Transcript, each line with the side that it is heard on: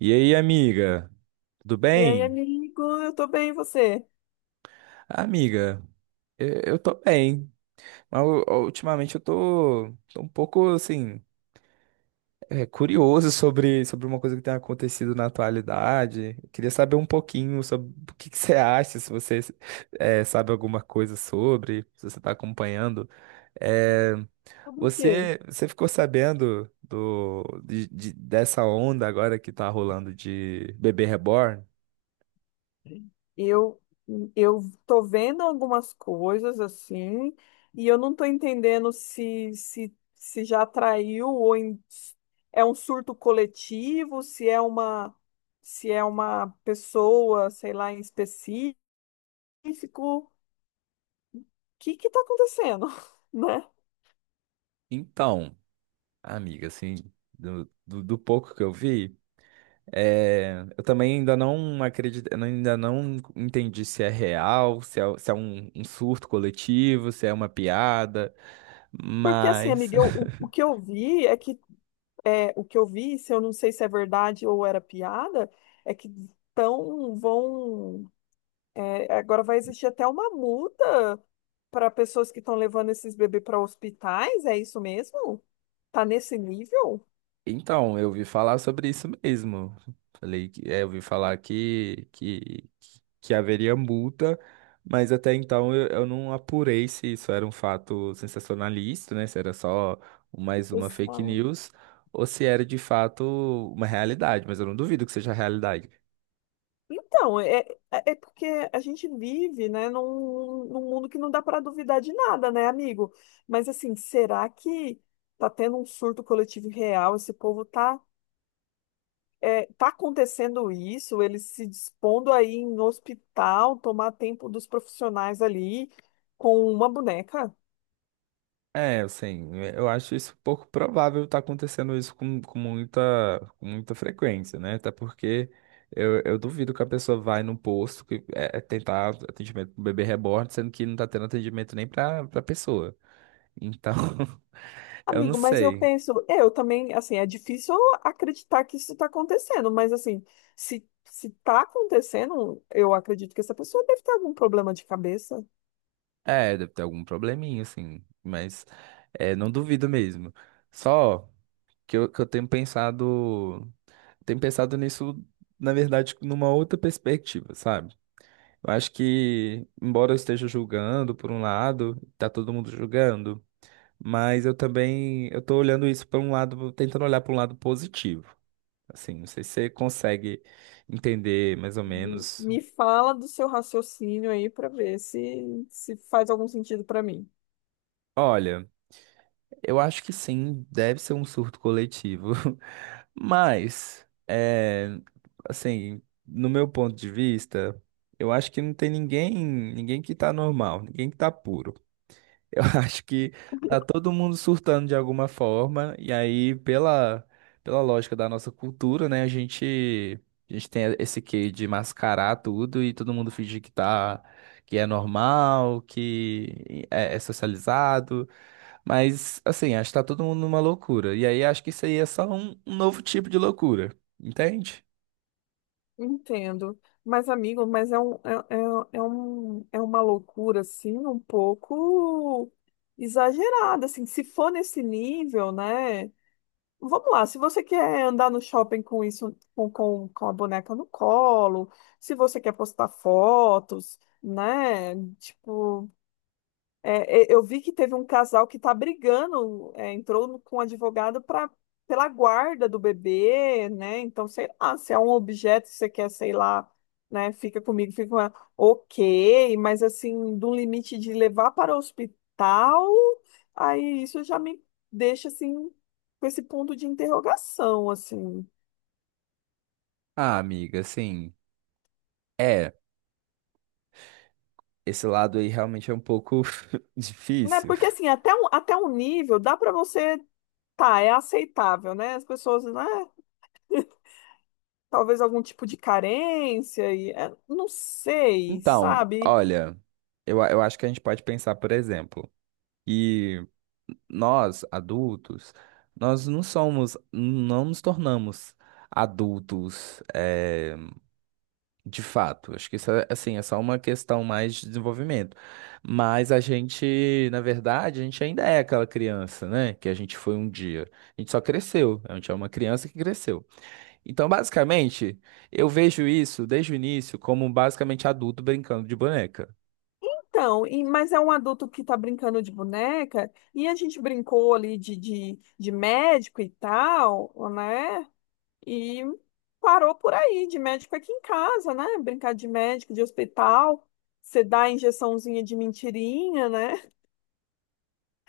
right: E aí, amiga? Tudo
left: E aí,
right: bem?
left: amigo, eu tô bem, e você?
right: Amiga, eu tô bem, mas ultimamente eu tô um pouco, assim, curioso sobre uma coisa que tem acontecido na atualidade. Eu queria saber um pouquinho sobre o que que você acha, se você sabe alguma coisa sobre, se você tá acompanhando. É,
left: Tudo o quê?
right: você ficou sabendo dessa onda agora que tá rolando de bebê reborn?
left: Eu, eu tô vendo algumas coisas assim, e eu não tô entendendo se, se já atraiu ou é um surto coletivo, se é uma, se é uma pessoa, sei lá, em específico. O que que tá acontecendo, né?
right: Então. Amiga, assim, do pouco que eu vi, eu também ainda não acredito, eu ainda não entendi se é real, se é um surto coletivo, se é uma piada,
left: Porque assim,
right: mas...
left: amiga, o que eu vi é que é, o que eu vi, se eu não sei se é verdade ou era piada, é que tão, vão. Agora vai existir até uma multa para pessoas que estão levando esses bebês para hospitais, é isso mesmo? Tá nesse nível?
right: Então, eu ouvi falar sobre isso mesmo. Falei que é, eu ouvi falar que haveria multa, mas até então eu não apurei se isso era um fato sensacionalista, né? Se era só mais uma
left: Os-
right: fake
left: ah,
right: news ou se era de fato uma realidade, mas eu não duvido que seja realidade.
left: É, é porque a gente vive, né, num mundo que não dá para duvidar de nada, né, amigo? Mas assim, será que tá tendo um surto coletivo real? Esse povo tá, é, tá acontecendo isso? Eles se dispondo aí no hospital, tomar tempo dos profissionais ali com uma boneca?
right: É, assim, é, eu acho isso pouco provável estar acontecendo isso com muita frequência, né? Até porque eu duvido que a pessoa vai num posto é tentar atendimento pro bebê reborn, sendo que não tá tendo atendimento nem pra pessoa. Então, eu não
left: Amigo, mas eu
right: sei.
left: penso, eu também, assim, é difícil acreditar que isso está acontecendo, mas assim, se está acontecendo, eu acredito que essa pessoa deve ter algum problema de cabeça.
right: É, deve ter algum probleminha, assim, mas é, não duvido mesmo. Só que eu tenho pensado nisso, na verdade, numa outra perspectiva, sabe? Eu acho que, embora eu esteja julgando por um lado, tá todo mundo julgando, mas eu tô olhando isso por um lado, tentando olhar para um lado positivo. Assim, não sei se você consegue entender mais ou menos.
left: Me fala do seu raciocínio aí para ver se faz algum sentido para mim.
right: Olha, eu acho que sim, deve ser um surto coletivo, mas, no meu ponto de vista, eu acho que não tem ninguém que tá normal, ninguém que tá puro. Eu acho que tá todo mundo surtando de alguma forma, e aí, pela lógica da nossa cultura, né, a gente tem esse quê de mascarar tudo e todo mundo fingir que tá, que é normal, é socializado, mas, assim, acho que tá todo mundo numa loucura, e aí acho que isso aí é só um novo tipo de loucura, entende?
left: Entendo, mas amigo, mas é uma loucura assim, um pouco exagerada, assim, se for nesse nível, né? Vamos lá, se você quer andar no shopping com isso, com a boneca no colo, se você quer postar fotos, né? Tipo, eu vi que teve um casal que tá brigando, é, entrou no- com um advogado pra, pela guarda do bebê, né? Então, sei lá, se é um objeto que você quer, sei lá, né? Fica comigo, fica com ela. Ok, mas assim, do limite de levar para o hospital, aí isso já me deixa assim, com esse ponto de interrogação, assim.
right: Ah, amiga, assim, é, esse lado aí realmente é um pouco
left: Né?
right: difícil.
left: Porque assim, até um nível dá pra você, tá, é aceitável, né? As pessoas, né? Talvez algum tipo de carência e é, não sei,
right: Então,
left: sabe?
right: olha, eu acho que a gente pode pensar, por exemplo, que nós, adultos, nós não somos, não nos tornamos adultos, de fato. Acho que isso é, assim, é só uma questão mais de desenvolvimento. Mas a gente, na verdade, a gente ainda é aquela criança, né? Que a gente foi um dia. A gente só cresceu. A gente é uma criança que cresceu. Então, basicamente, eu vejo isso desde o início como basicamente adulto brincando de boneca.
left: Então, mas é um adulto que tá brincando de boneca e a gente brincou ali de, de médico e tal, né? E parou por aí, de médico aqui em casa, né? Brincar de médico, de hospital, você dá a injeçãozinha de mentirinha, né?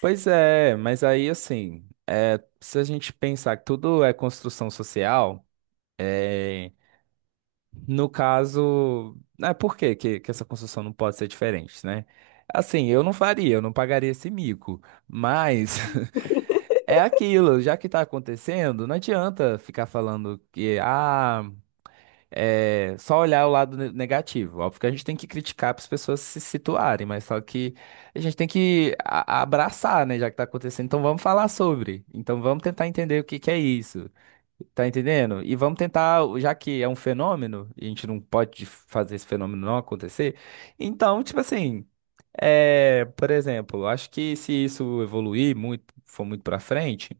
right: Pois é, mas aí assim, é, se a gente pensar que tudo é construção social, é, no caso, é por que que essa construção não pode ser diferente, né? Assim, eu não faria, eu não pagaria esse mico, mas é aquilo, já que tá acontecendo, não adianta ficar falando que, ah é, só olhar o lado negativo. Óbvio que a gente tem que criticar para as pessoas se situarem, mas só que a gente tem que abraçar, né, já que está acontecendo. Então vamos falar sobre. Então vamos tentar entender o que que é isso. Tá entendendo? E vamos tentar, já que é um fenômeno, e a gente não pode fazer esse fenômeno não acontecer. Então, tipo assim, é, por exemplo, acho que se isso evoluir muito, for muito pra frente,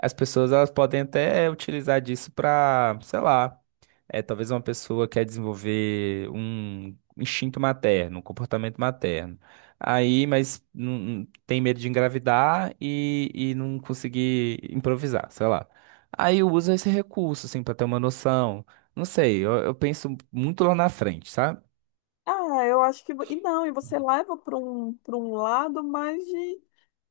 right: as pessoas elas podem até utilizar disso pra, sei lá. É, talvez uma pessoa quer desenvolver um instinto materno, um comportamento materno. Aí, mas tem medo de engravidar e não conseguir improvisar, sei lá. Aí usa esse recurso, assim, pra ter uma noção. Não sei, eu penso muito lá na frente, sabe?
left: Ah, eu acho que. Não, e você leva para um lado mais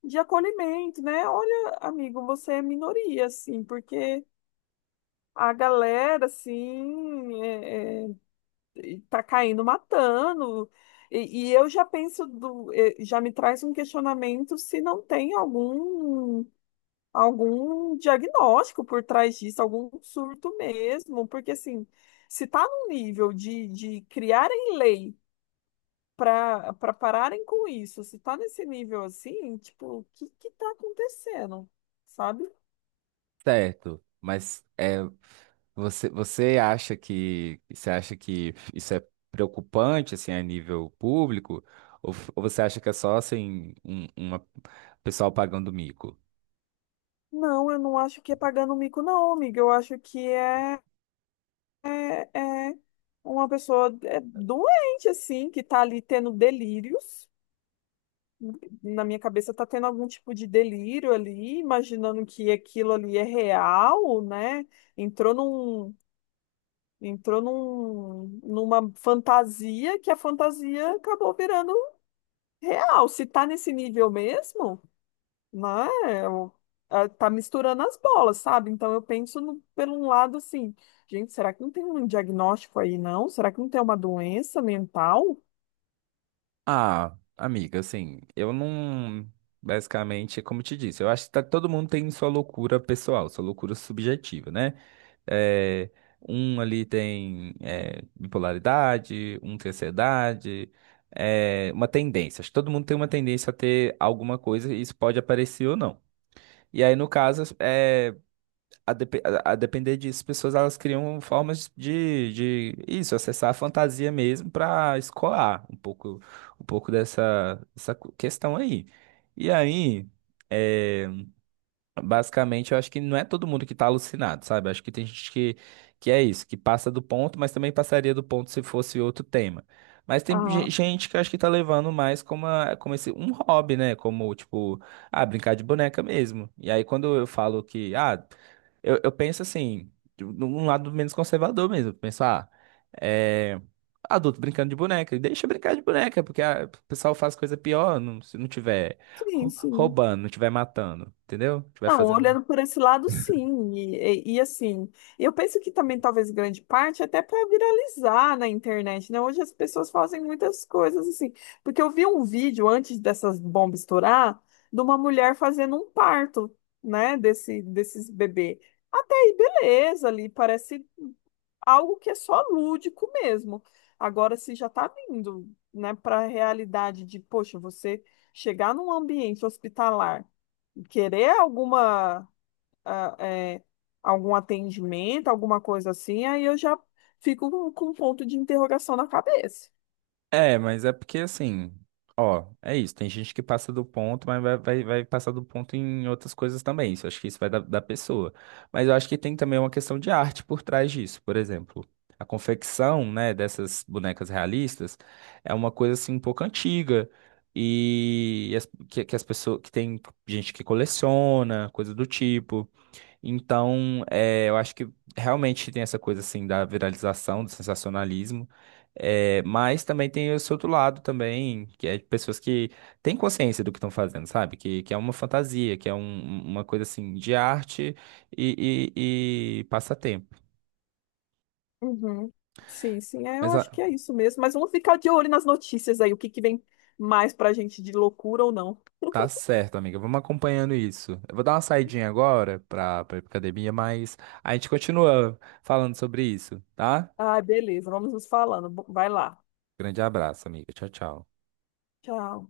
left: de acolhimento, né? Olha, amigo, você é minoria, assim, porque a galera, assim, tá caindo matando. E eu já penso, do, eh, já me traz um questionamento se não tem algum, algum diagnóstico por trás disso, algum surto mesmo, porque, assim, se está num nível de criarem lei para pararem com isso. Se tá nesse nível assim, tipo, o que que tá acontecendo? Sabe?
right: Certo, mas é, você acha que isso é preocupante assim a nível público ou, ou você acha que é só assim uma pessoal pagando mico?
left: Não, eu não acho que é pagando mico, não, amiga. Eu acho que é, é uma pessoa é, doente, assim, que tá ali tendo delírios. Na minha cabeça tá tendo algum tipo de delírio ali, imaginando que aquilo ali é real, né? Entrou num, entrou num, numa fantasia que a fantasia acabou virando real, se tá nesse nível mesmo, né? eu- tá misturando as bolas, sabe? Então eu penso no, pelo um lado assim, gente, será que não tem um diagnóstico aí, não? Será que não tem uma doença mental?
right: Ah, amiga, assim, eu não. Basicamente, como eu te disse, eu acho que todo mundo tem sua loucura pessoal, sua loucura subjetiva, né? É, um ali tem é, bipolaridade, um tem ansiedade, é, uma tendência. Acho que todo mundo tem uma tendência a ter alguma coisa e isso pode aparecer ou não. E aí, no caso, a depender disso, as pessoas elas criam formas de isso, acessar a fantasia mesmo para escoar um pouco dessa questão aí. E aí, eh, basicamente, eu acho que não é todo mundo que está alucinado, sabe? Acho que tem gente que é isso, que passa do ponto, mas também passaria do ponto se fosse outro tema. Mas tem
left: Ah,
right: gente que eu acho que tá levando mais como, como esse, um hobby, né? Como, tipo, ah, brincar de boneca mesmo. E aí, quando eu falo que, ah, eu penso assim, de um lado menos conservador mesmo. Eu penso, ah, é. Adulto brincando de boneca, deixa brincar de boneca, porque ah, o pessoal faz coisa pior se não tiver
left: sim, sim.
right: roubando, não estiver matando, entendeu? Estiver
left: Não,
right: fazendo.
left: olhando por esse lado, sim. E, assim, eu penso que também talvez grande parte até para viralizar na internet, né? Hoje as pessoas fazem muitas coisas assim. Porque eu vi um vídeo antes dessas bombas estourar de uma mulher fazendo um parto, né? Desse, desses bebê. Até aí, beleza, ali parece algo que é só lúdico mesmo. Agora, se já está vindo, né, para a realidade de, poxa, você chegar num ambiente hospitalar e querer alguma, ah, é, algum atendimento, alguma coisa assim, aí eu já fico com um ponto de interrogação na cabeça.
right: É, mas é porque assim, ó, é isso. Tem gente que passa do ponto, mas vai passar do ponto em outras coisas também. Isso, eu acho que isso vai da pessoa. Mas eu acho que tem também uma questão de arte por trás disso. Por exemplo, a confecção, né, dessas bonecas realistas é uma coisa assim um pouco antiga. Que as pessoas que tem gente que coleciona, coisa do tipo. Então, é, eu acho que realmente tem essa coisa assim da viralização, do sensacionalismo, é, mas também tem esse outro lado também, que é de pessoas que têm consciência do que estão fazendo, sabe? Que é uma fantasia, que é uma coisa assim de arte e passatempo.
left: Uhum. Sim, sim, é, eu
right: Mas ah,
left: acho que é isso mesmo. Mas vamos ficar de olho nas notícias aí, o que que vem mais pra gente de loucura ou não.
right: tá certo, amiga, vamos acompanhando isso. Eu vou dar uma saidinha agora para pra pra ir pra academia, mas a gente continua falando sobre isso, tá?
left: Ah, beleza, vamos nos falando. Vai lá.
right: Grande abraço, amiga. Tchau, tchau.
left: Tchau.